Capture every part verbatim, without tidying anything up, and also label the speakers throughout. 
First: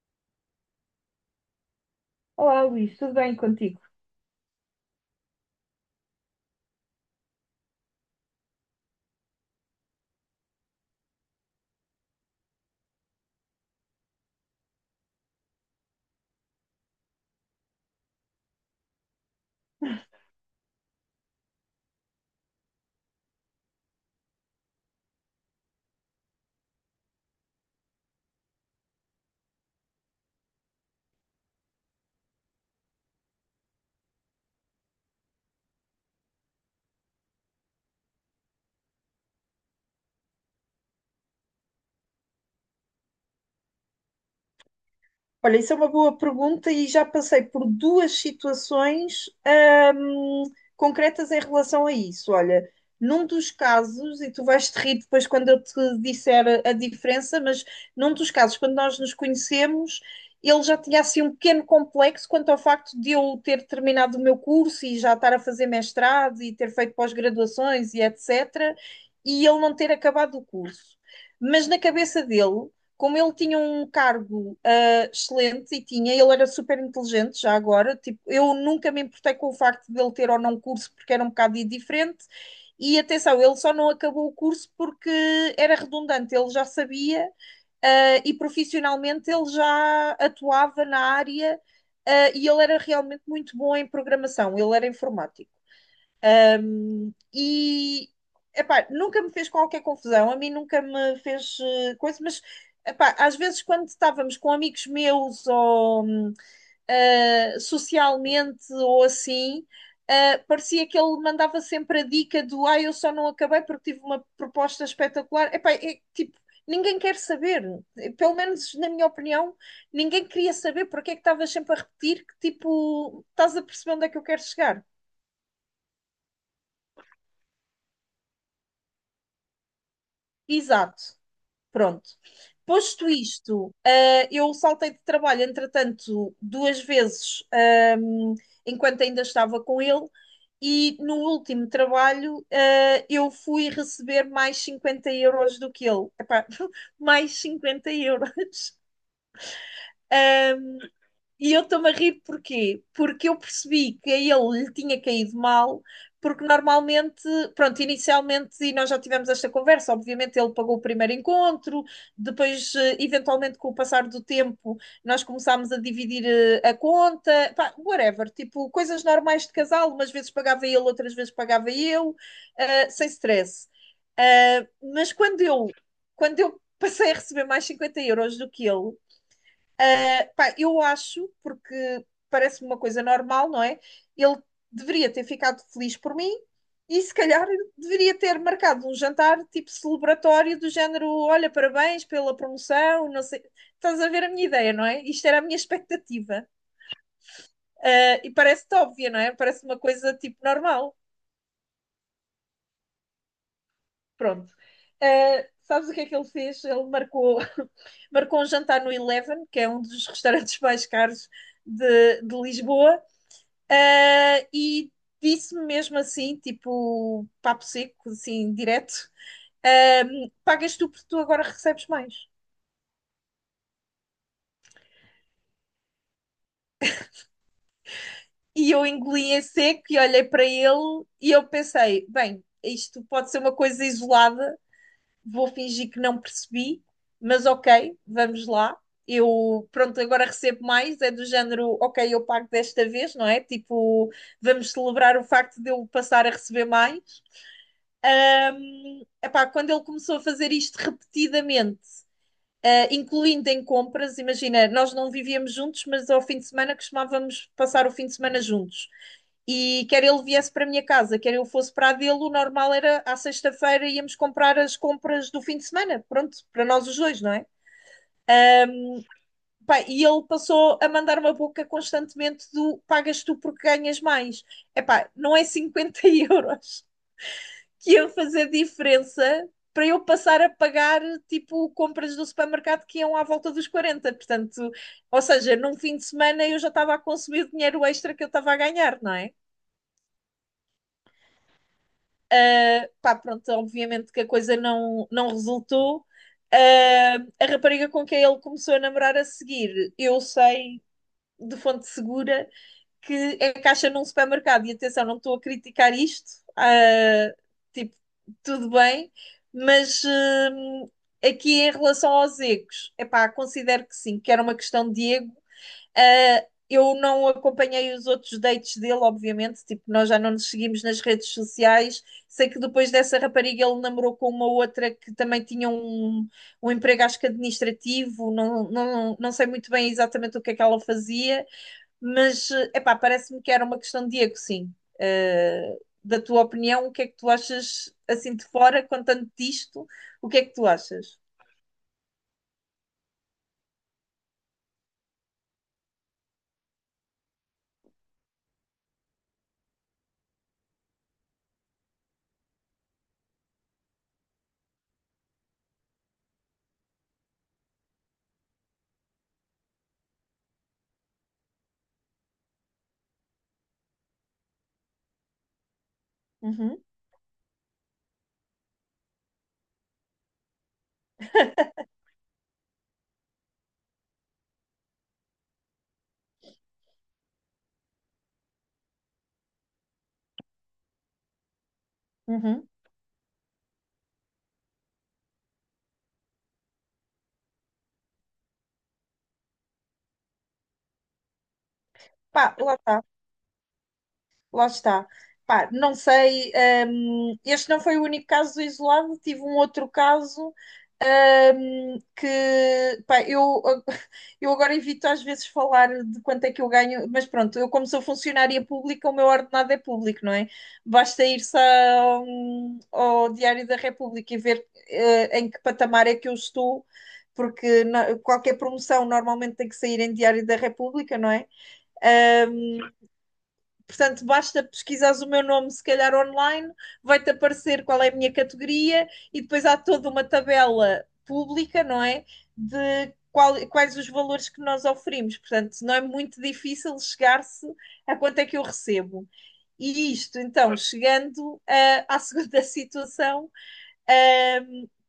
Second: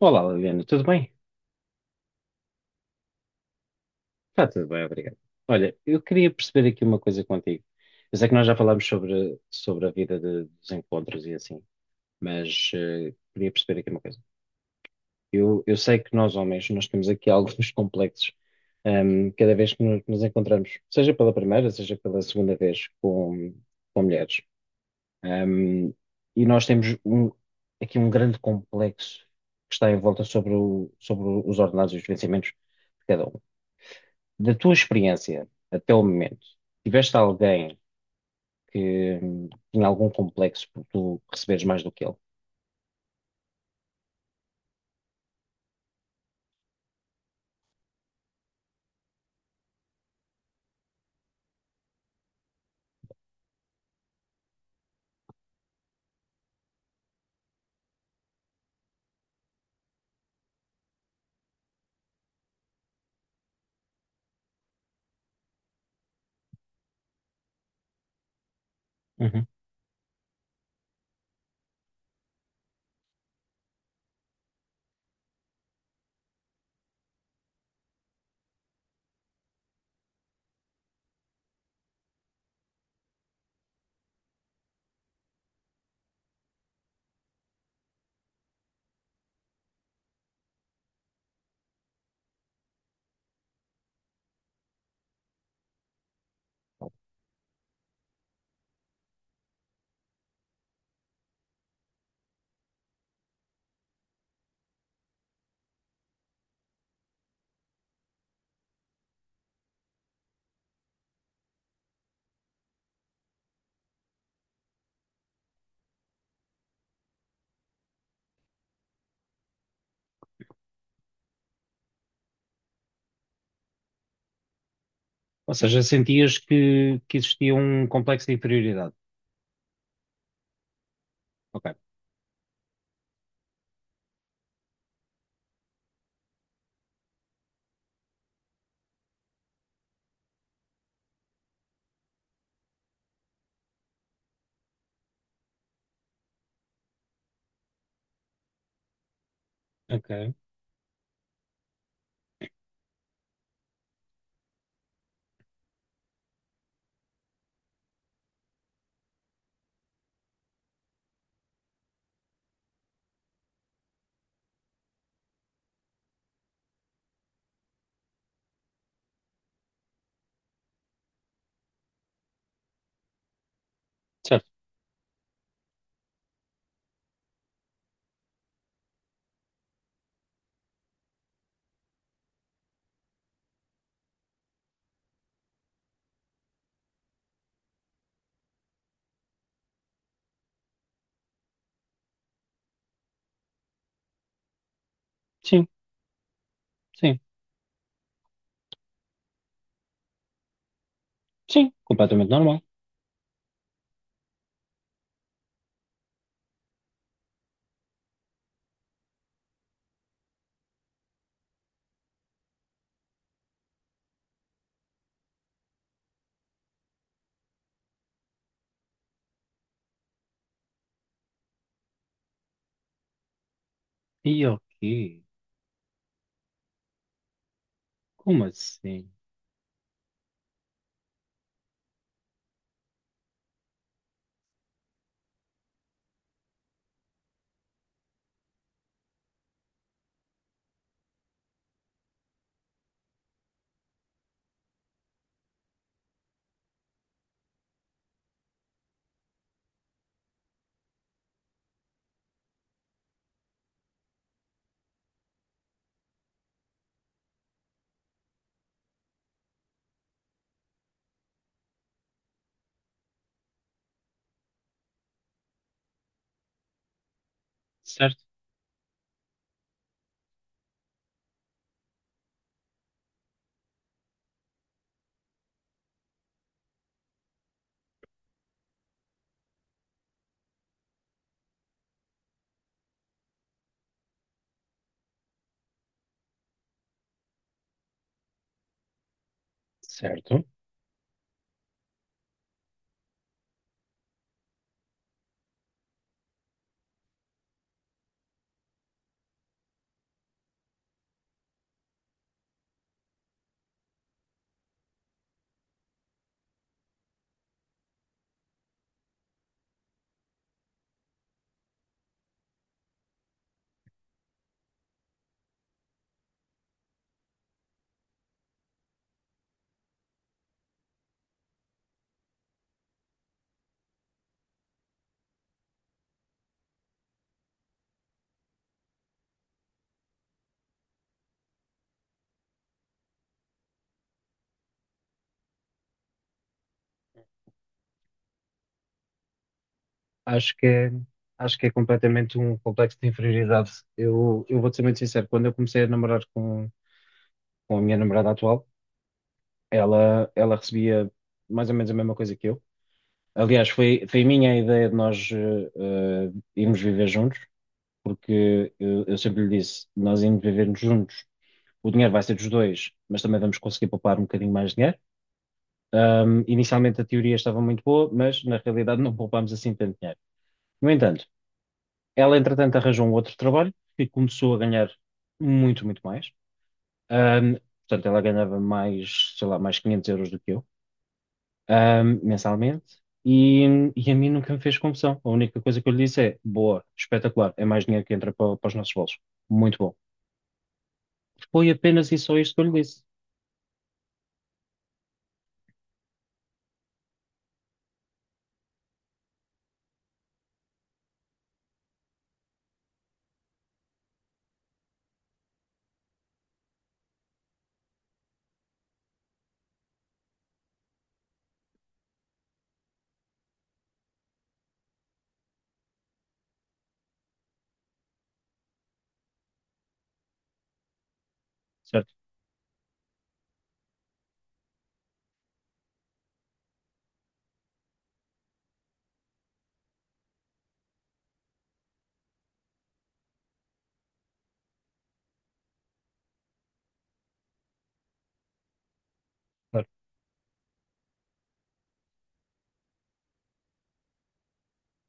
Speaker 1: Olá, Liliana, tudo bem?
Speaker 2: Olá, Luís, tudo bem contigo?
Speaker 1: Está tudo bem, obrigado. Olha, eu queria perceber aqui uma coisa contigo. Eu sei que nós já falámos sobre, sobre a vida de- dos encontros e assim, mas eh, queria perceber aqui uma coisa. Eu, eu sei que nós, homens, nós temos aqui alguns complexos ehm, cada vez que nos, nos encontramos, seja pela primeira, seja pela segunda vez com, com mulheres. Ehm, e nós temos um- aqui um grande complexo que está em volta sobre, o- sobre os ordenados e os vencimentos de cada um. Da tua experiência até o momento, tiveste alguém que hum, tinha algum complexo por tu receberes mais do que ele?
Speaker 2: Olha, isso é uma boa pergunta e já passei por duas situações, hum, concretas em relação a isso. Olha, num dos casos, e tu vais te rir depois quando eu te disser a, a diferença, mas num dos casos, quando nós nos conhecemos, ele já tinha assim um pequeno complexo quanto ao facto de eu ter terminado o meu curso e já estar a fazer mestrado e ter feito pós-graduações e etecetera, e
Speaker 1: Uhum.
Speaker 2: ele não ter acabado o curso. Mas na cabeça dele, como ele tinha um cargo excelente e tinha, ele era super inteligente já agora, tipo, eu nunca me importei com o facto de ele ter ou não curso porque era um bocado diferente e atenção, ele só não acabou o curso porque era redundante, ele já sabia ah, e profissionalmente ele já atuava na área ah, e ele era realmente muito bom em programação, ele era informático. E, epá, nunca me fez qualquer confusão, a mim nunca me fez eh, coisa, mas epá, às vezes quando estávamos com amigos meus ou hum, ah, socialmente ou assim, ah, parecia que ele mandava sempre a dica do ah, eu só não acabei porque tive uma proposta espetacular. Epá, é, tipo, ninguém quer saber. Pelo menos na minha opinião, ninguém queria saber porque é que estavas sempre a repetir que tipo, estás a perceber onde é que eu quero chegar.
Speaker 1: Ou seja, sentias que, que existia um complexo de inferioridade?
Speaker 2: Exato.
Speaker 1: Ok,
Speaker 2: Pronto. Posto isto, eh, eu saltei de trabalho, entretanto, duas vezes, ehm, enquanto ainda estava com ele, e no último trabalho, eh, eu fui receber mais cinquenta euros do que ele. Epá, mais cinquenta euros.
Speaker 1: ok,
Speaker 2: Eh, e eu estou-me a rir porquê? Porque eu percebi que a ele lhe tinha caído mal, porque normalmente, pronto, inicialmente, e nós já tivemos esta conversa, obviamente ele pagou o primeiro encontro, depois, eh, eventualmente, com o passar do tempo, nós começámos a dividir eh, a conta, pá, whatever, tipo, coisas normais de casal, umas vezes pagava ele, outras vezes pagava eu, eh, sem stress.
Speaker 1: certo.
Speaker 2: Eh, mas quando eu, quando eu passei a receber mais cinquenta euros do que ele. Pá, eu acho, porque parece-me uma coisa normal, não é? Ele deveria ter ficado feliz por mim e se calhar deveria ter marcado um jantar tipo celebratório do género, olha, parabéns pela promoção, não sei. Estás a ver a minha ideia, não é? Isto era a minha
Speaker 1: Sim,
Speaker 2: expectativa.
Speaker 1: sim,
Speaker 2: Ah, e parece-te óbvia, não é? Parece uma coisa tipo normal.
Speaker 1: sim, completamente normal.
Speaker 2: Pronto. Ah, sabes o que é que ele fez? Ele marcou, marcou um jantar no Eleven, que é um dos restaurantes mais caros de, de Lisboa. Ah, e disse-me mesmo assim, tipo, papo seco, assim, direto: ah, pagas tu porque tu agora recebes mais.
Speaker 1: E ok, como
Speaker 2: E eu
Speaker 1: assim?
Speaker 2: engoli em seco e olhei para ele e eu pensei: bem, isto pode ser uma coisa isolada, vou fingir que não percebi, mas ok, vamos lá. Eu, pronto, agora recebo mais, é do género, ok, eu pago desta vez, não é? Tipo, vamos celebrar o facto de eu passar a receber mais. Epá, quando ele começou a fazer isto repetidamente eh, incluindo em compras. Imagina, nós não vivíamos juntos, mas ao fim de semana costumávamos passar o fim de semana juntos. E quer ele viesse para a minha casa, quer eu fosse para a dele, o normal era à sexta-feira íamos comprar as compras do fim de semana. Pronto, para nós os dois, não é?
Speaker 1: Certo,
Speaker 2: Pá, e ele passou a mandar uma boca constantemente do pagas tu porque ganhas mais. Epá, não é cinquenta euros que iam fazer diferença para eu passar a pagar tipo compras do supermercado que iam à volta dos quarenta. Portanto, ou seja, num fim de semana eu já estava a consumir dinheiro extra que eu estava a ganhar, não é?
Speaker 1: certo.
Speaker 2: Uh, pá, pronto, obviamente que a coisa não, não resultou. Uh, a rapariga com quem ele começou a namorar a seguir, eu sei de fonte segura que é caixa num supermercado. E atenção, não estou a criticar isto, ah, tipo, tudo bem, mas hum, aqui em relação aos egos, epá, considero que sim, que era uma questão de ego. Ah, eu não acompanhei os outros dates dele, obviamente, tipo, nós já não nos seguimos nas redes sociais. Sei que depois dessa rapariga ele namorou com uma outra que também tinha um, um emprego, acho que administrativo, não, não, não sei muito bem exatamente o que é que ela fazia. Mas, eh, epá, parece-me que era uma questão de ego, sim. Eh, da tua opinião, o que é que tu achas assim de fora, contando disto, o que é que
Speaker 1: Acho que
Speaker 2: tu
Speaker 1: é,
Speaker 2: achas?
Speaker 1: acho que é completamente um complexo de inferioridade. Eu, eu vou-te ser muito sincero, quando eu comecei a namorar com, com a minha namorada atual, ela, ela recebia mais ou menos a mesma coisa que eu. Aliás, foi, foi a minha ideia de nós eh, eh, irmos viver juntos, porque eu, eu sempre lhe disse, nós irmos viver juntos, o dinheiro vai ser dos dois, mas também vamos conseguir poupar um bocadinho mais de dinheiro. Ahm,
Speaker 2: Uhum,
Speaker 1: inicialmente a teoria estava muito boa, mas na realidade não poupámos assim tanto dinheiro. No entanto, ela entretanto arranjou um outro trabalho e começou a ganhar muito, muito mais. Ahm, portanto, ela ganhava mais, sei lá, mais quinhentos euros do que eu, ahm,
Speaker 2: uhum.
Speaker 1: mensalmente, e, e a mim nunca me fez confusão. A única coisa que eu lhe disse é, boa, espetacular, é mais dinheiro que entra para, para os nossos bolsos. Muito bom. Foi apenas e só isto
Speaker 2: Pá,
Speaker 1: que eu
Speaker 2: lá
Speaker 1: lhe disse.
Speaker 2: está. Lá está. Pá, não sei, hum, este não foi o único caso isolado, tive um outro caso, hum, que, pá, eu, eu agora evito às vezes falar de quanto é que eu ganho, mas pronto, eu como sou funcionária pública, o meu ordenado é público, não é? Basta ir-se ao, ao Diário da República e ver, eh, em que patamar é que eu estou, porque na- qualquer promoção normalmente tem que sair em Diário da República, não é?
Speaker 1: Certo?
Speaker 2: Portanto, basta pesquisares o meu nome, se calhar online, vai-te aparecer qual é a minha categoria e depois há toda uma tabela pública, não é? De qual- quais os valores que nós oferimos. Portanto, não é muito difícil chegar-se a quanto é que eu recebo.
Speaker 1: Claro.
Speaker 2: E isto, então, chegando ah, à segunda situação, ah,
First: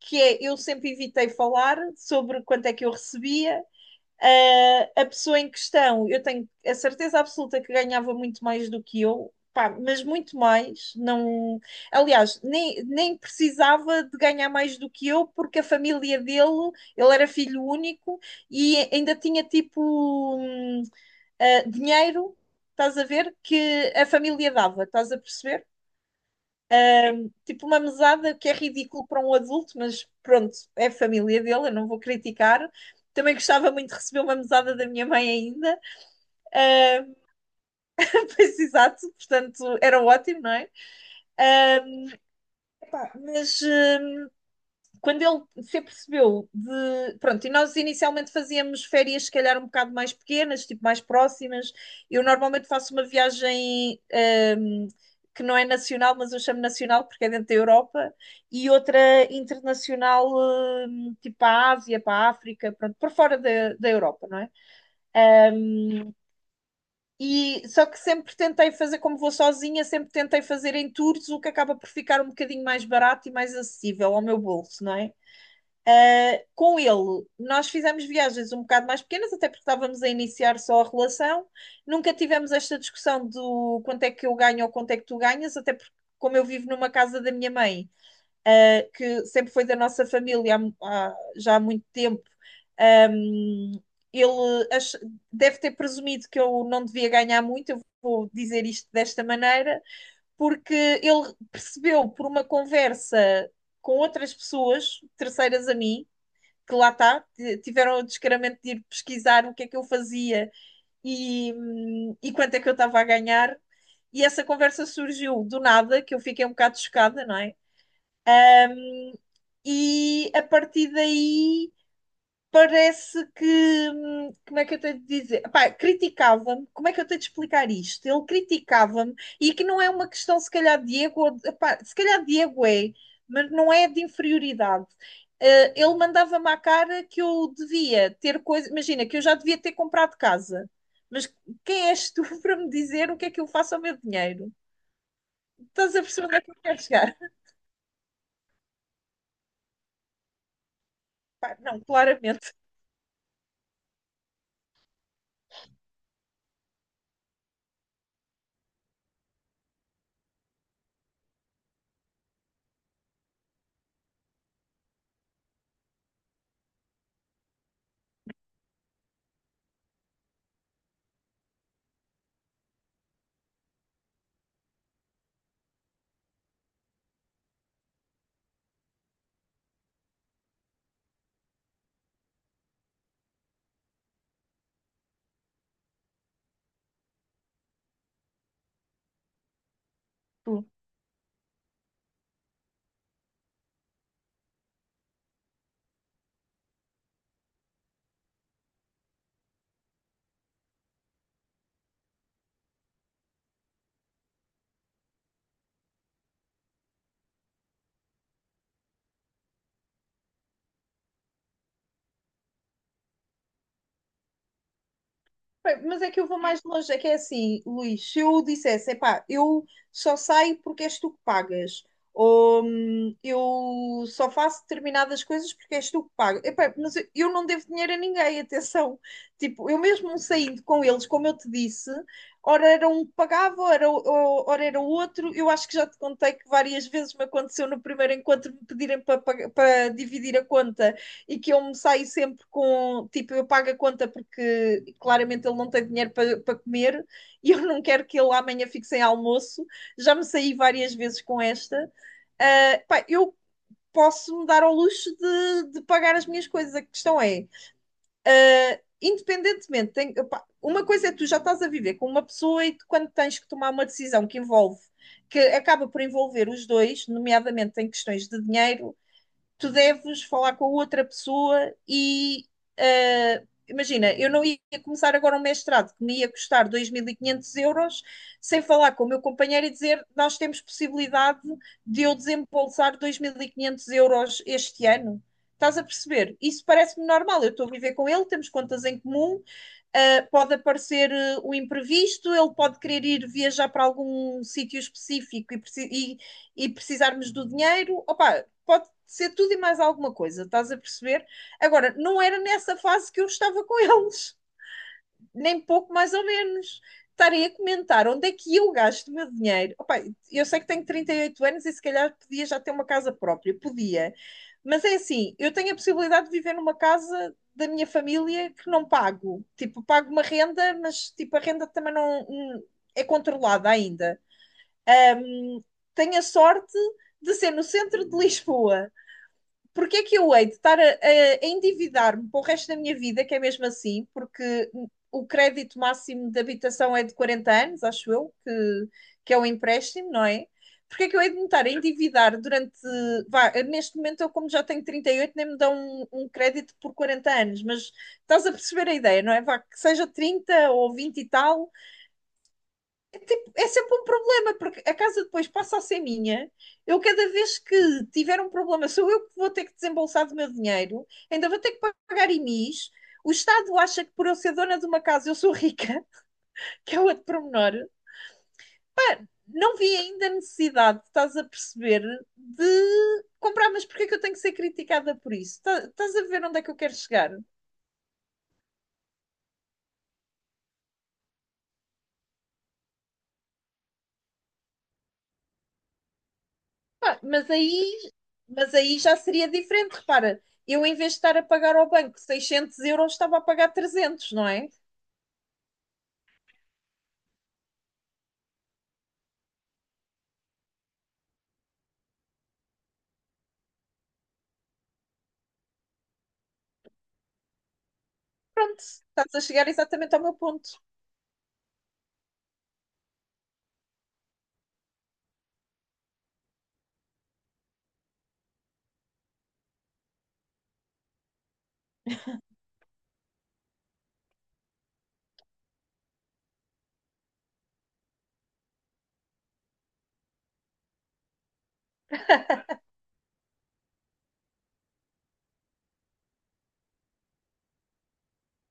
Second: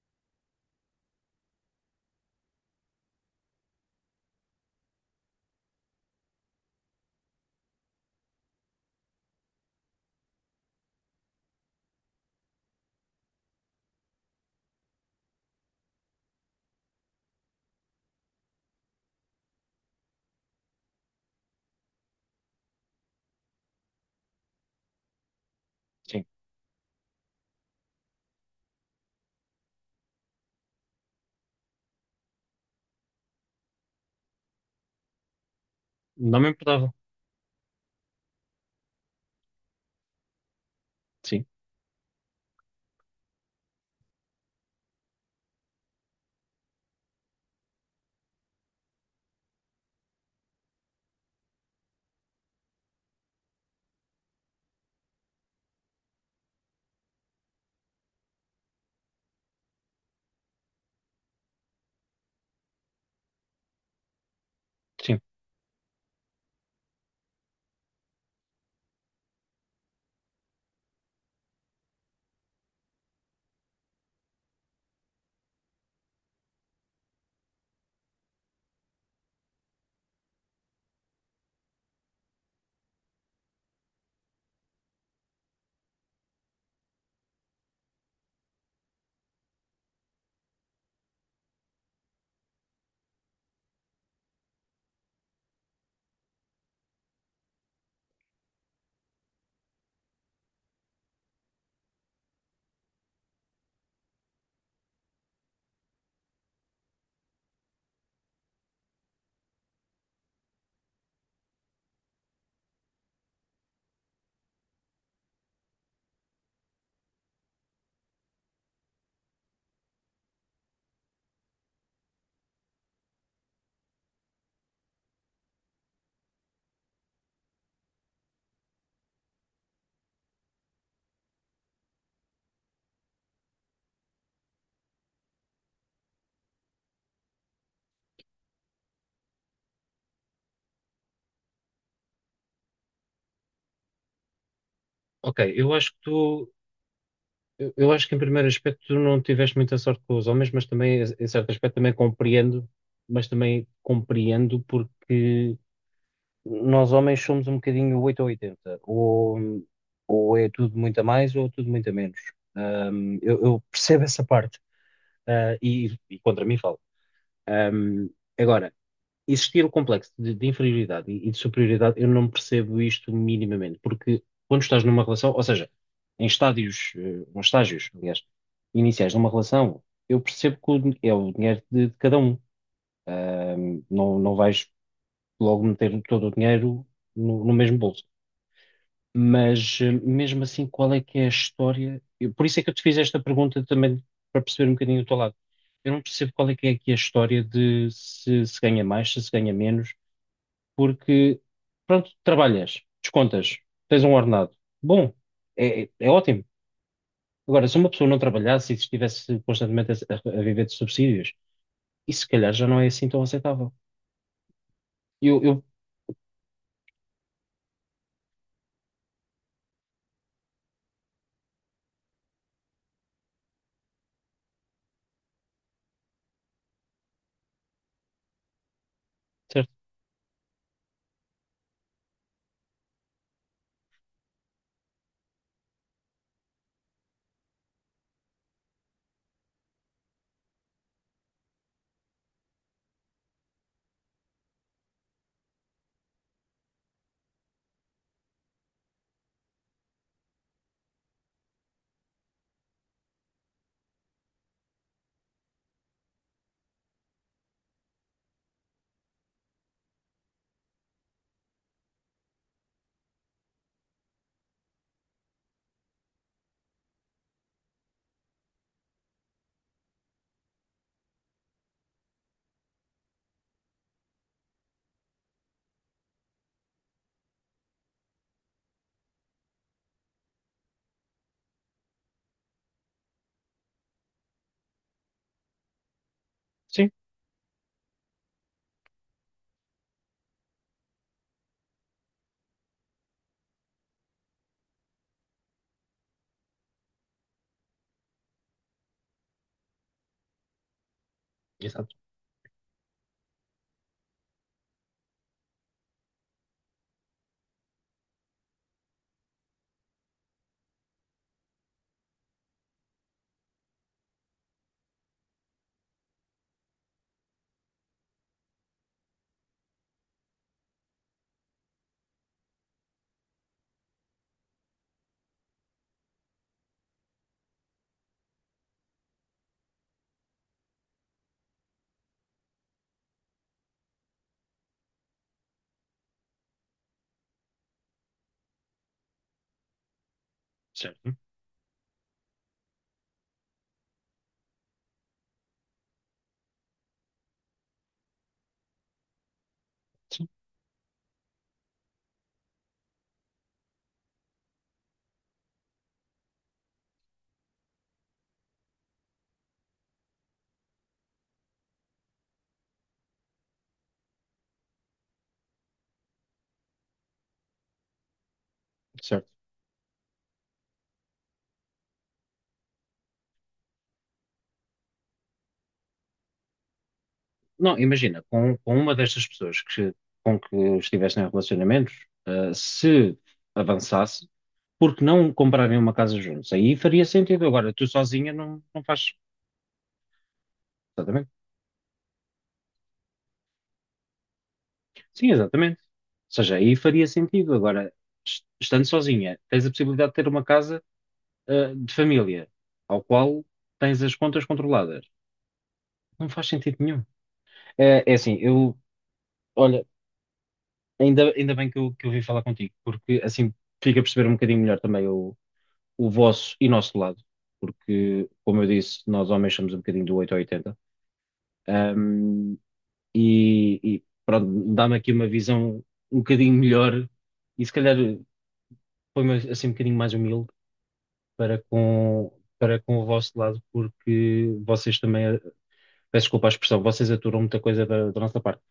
Speaker 2: que é eu sempre evitei falar sobre quanto é que eu recebia, ah, a pessoa em questão, eu tenho a certeza absoluta que ganhava muito mais do que eu, pá, mas muito mais. Não, aliás, nem, nem precisava de ganhar mais do que eu, porque a família dele, ele era filho único e ainda tinha tipo hum, ah, dinheiro, estás a ver, que a família dava, estás a perceber?
Speaker 1: Sim.
Speaker 2: Tipo uma mesada que é ridículo para um adulto, mas pronto, é a família dele, eu não vou criticar. Também gostava muito de receber uma mesada da minha mãe ainda.
Speaker 1: Não me importava.
Speaker 2: Pois, exato, portanto era ótimo, não é?
Speaker 1: Sim,
Speaker 2: Uh, pá, mas uh, quando ele se apercebeu de. Pronto, e nós inicialmente fazíamos férias, se calhar um bocado mais pequenas, tipo mais próximas. Eu normalmente faço uma viagem, um, que não é nacional, mas eu chamo nacional porque é dentro da Europa, e outra internacional, hum, tipo para a Ásia, para a África, pronto, por fora da, da Europa, não é?
Speaker 1: sim.
Speaker 2: E só que sempre tentei fazer, como vou sozinha, sempre tentei fazer em tours, o que acaba por ficar um bocadinho mais barato e mais acessível ao meu bolso, não é? Ah, com ele, nós fizemos viagens um bocado mais pequenas, até porque estávamos a iniciar só a relação. Nunca tivemos esta discussão do quanto é que eu ganho ou quanto é que tu ganhas, até porque, como eu vivo numa casa da minha mãe, uh, que sempre foi da nossa família há, há- já há muito tempo. Um, ele ach- deve ter presumido que eu não devia ganhar muito, eu vou dizer isto desta maneira, porque ele percebeu por uma conversa com outras pessoas, terceiras a mim, que lá está, tiveram o descaramento de ir pesquisar o que é que eu fazia e, hum, e quanto é que eu estava a ganhar. E essa conversa surgiu do nada, que eu fiquei um bocado chocada, não é? E a partir daí parece que, hum, como é que eu tenho de dizer? Epá, criticava-me, como é que eu tenho de explicar isto? Ele criticava-me e que não é uma questão, se calhar, de ego, ou de- epá, se calhar de ego é, mas não é de inferioridade. Eh, ele mandava-me à cara que eu devia ter coisa, imagina, que eu já devia ter comprado casa. Mas quem és tu para me dizer o que é que eu faço ao meu dinheiro?
Speaker 1: Ok, eu acho
Speaker 2: Estás
Speaker 1: que
Speaker 2: a perceber onde é que
Speaker 1: tu,
Speaker 2: eu quero chegar?
Speaker 1: eu, eu acho que em primeiro aspecto tu não tiveste muita sorte com os homens, mas também, em certo
Speaker 2: Pá,
Speaker 1: aspecto,
Speaker 2: não,
Speaker 1: também
Speaker 2: claramente.
Speaker 1: compreendo, mas também compreendo porque nós homens somos um bocadinho oito ou oitenta ou, ou é tudo muito a mais ou tudo muito a menos. Um, eu, eu percebo essa parte, uh, e, e contra mim falo. Um, agora, existir o complexo de, de inferioridade e, e de superioridade, eu não percebo isto minimamente, porque quando estás numa relação, ou seja, em estádios, eh, nos estágios, aliás, iniciais de uma relação, eu percebo que o din- é o dinheiro de, de cada um. Ahm, não, não vais logo meter todo o dinheiro no, no mesmo bolso. Mas eh, mesmo assim, qual é que é a história? Eu- por isso é que eu te fiz esta pergunta também para perceber um bocadinho o teu lado. Eu não percebo qual é que é aqui a história de se se ganha mais, se se ganha menos, porque pronto, trabalhas, descontas, tens um ordenado. Bom, é, é- é ótimo. Agora, se uma pessoa não trabalhasse e estivesse constantemente a, a viver de subsídios, isso se calhar já não é assim tão aceitável. Eu, eu,
Speaker 2: Mas é que eu vou mais longe, é que é assim, Luís, se eu dissesse, epá, eu só saio porque és tu que pagas, ou hum, eu só faço determinadas coisas porque és tu que pagas, epá, mas eu eu não devo dinheiro a ninguém, atenção, tipo,
Speaker 1: certo,
Speaker 2: eu mesmo saindo com eles, como eu te disse, ora era um que pagava, ora, o- ora era o outro, eu acho que já te contei que várias vezes me aconteceu no primeiro encontro me pedirem para, pag- para dividir a conta, e que eu me saio sempre com, tipo, eu pago a conta porque claramente ele não tem dinheiro para pa comer e eu não quero que ele amanhã fique sem almoço. Já me saí várias vezes com esta. Uh, pá, eu posso me dar ao luxo de, de, pagar as minhas coisas. A questão é, independentemente, tem, opa, uma coisa é que tu já estás a viver com uma pessoa e tu, quando tens que tomar uma decisão que envolve, que acaba por envolver os dois, nomeadamente em questões de dinheiro, tu deves falar com a outra pessoa e ah, imagina, eu não ia começar agora um mestrado que me ia custar dois mil e quinhentos euros sem falar com o meu companheiro e dizer nós temos possibilidade de eu desembolsar dois mil e quinhentos euros este ano. Estás a perceber? Isso
Speaker 1: sim,
Speaker 2: parece-me normal. Eu estou a viver com ele, temos contas em comum. Uh, pode aparecer uh, o imprevisto, ele pode querer ir viajar para algum sítio específico e, e- e precisarmos do dinheiro. Opa, pode ser tudo e mais alguma coisa, estás a perceber? Agora,
Speaker 1: exato,
Speaker 2: não era nessa fase que eu estava com eles nem pouco mais ou menos. Estarem a comentar onde é que eu gasto o meu dinheiro. Opa, eu sei que tenho trinta e oito anos e se calhar podia já ter uma casa própria, podia. Mas é assim, eu tenho a possibilidade de viver numa casa da minha família que não pago. Tipo, pago uma renda, mas tipo, a renda também não hum, é controlada ainda. Hum, Tenho a sorte de ser no centro de Lisboa. Porque é que eu hei de estar a, a endividar-me para o resto da minha vida, que é mesmo assim, porque o crédito máximo de habitação é de quarenta anos, acho eu, que, que é um empréstimo, não é? Porque é
Speaker 1: certo,
Speaker 2: que eu hei de me estar a endividar durante. Vá, neste momento, eu, como já tenho trinta e oito nem me dão um, um crédito por quarenta anos, mas estás a perceber a ideia, não é? Vá, que seja
Speaker 1: sim,
Speaker 2: trinta ou vinte e tal, é, tipo, é sempre um problema, porque a casa depois passa a ser minha. Eu, cada vez que tiver um problema, sou eu que vou ter que desembolsar do meu dinheiro, ainda vou ter que pagar I M Is. O Estado acha que por eu ser dona de uma casa eu sou rica, que é outro pormenor. Pá,
Speaker 1: certo.
Speaker 2: não vi ainda a necessidade, estás a perceber, de comprar, mas porquê é que eu tenho que ser criticada por isso? Tá- Estás a ver onde é que eu quero chegar?
Speaker 1: Não, imagina, com, com uma destas pessoas que, com que estivessem em relacionamentos, eh, se avançasse, porque não comprarem uma casa juntos? Aí faria
Speaker 2: Pá,
Speaker 1: sentido.
Speaker 2: mas
Speaker 1: Agora, tu
Speaker 2: aí,
Speaker 1: sozinha não,
Speaker 2: mas
Speaker 1: não
Speaker 2: aí
Speaker 1: faz.
Speaker 2: já seria diferente, repara. Eu, em vez de
Speaker 1: Exatamente.
Speaker 2: estar a pagar ao banco seiscentos euros, estava a pagar trezentos não é?
Speaker 1: Sim, exatamente. Ou seja, aí faria sentido. Agora, est- estando sozinha, tens a possibilidade de ter uma casa, eh, de família, ao qual tens as contas controladas. Não faz sentido nenhum. É, é assim, eu,
Speaker 2: Pronto, estás a chegar
Speaker 1: olha,
Speaker 2: exatamente ao meu ponto.
Speaker 1: ainda, ainda bem que eu, que eu vim falar contigo, porque assim fica a perceber um bocadinho melhor também o o vosso e nosso lado, porque, como eu disse, nós homens somos um bocadinho do oito ao oitenta. Um, e, e pronto, dá-me aqui uma visão um bocadinho melhor e se calhar põe-me assim um bocadinho mais humilde para com, para com o vosso lado, porque vocês também, peço desculpa a expressão, vocês aturam muita coisa da, da nossa parte.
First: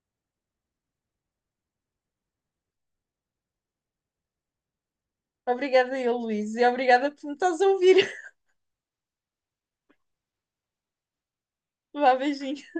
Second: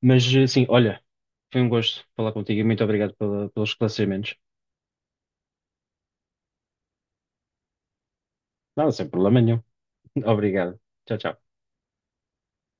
Speaker 1: Mas sim, olha, foi um gosto falar contigo e muito obrigado pela- pelos esclarecimentos.
Speaker 2: Obrigada eu, Luís, e obrigada por me estás a ouvir.
Speaker 1: Não, sem problema nenhum. Obrigado. Tchau, tchau.
Speaker 2: Vá, beijinho.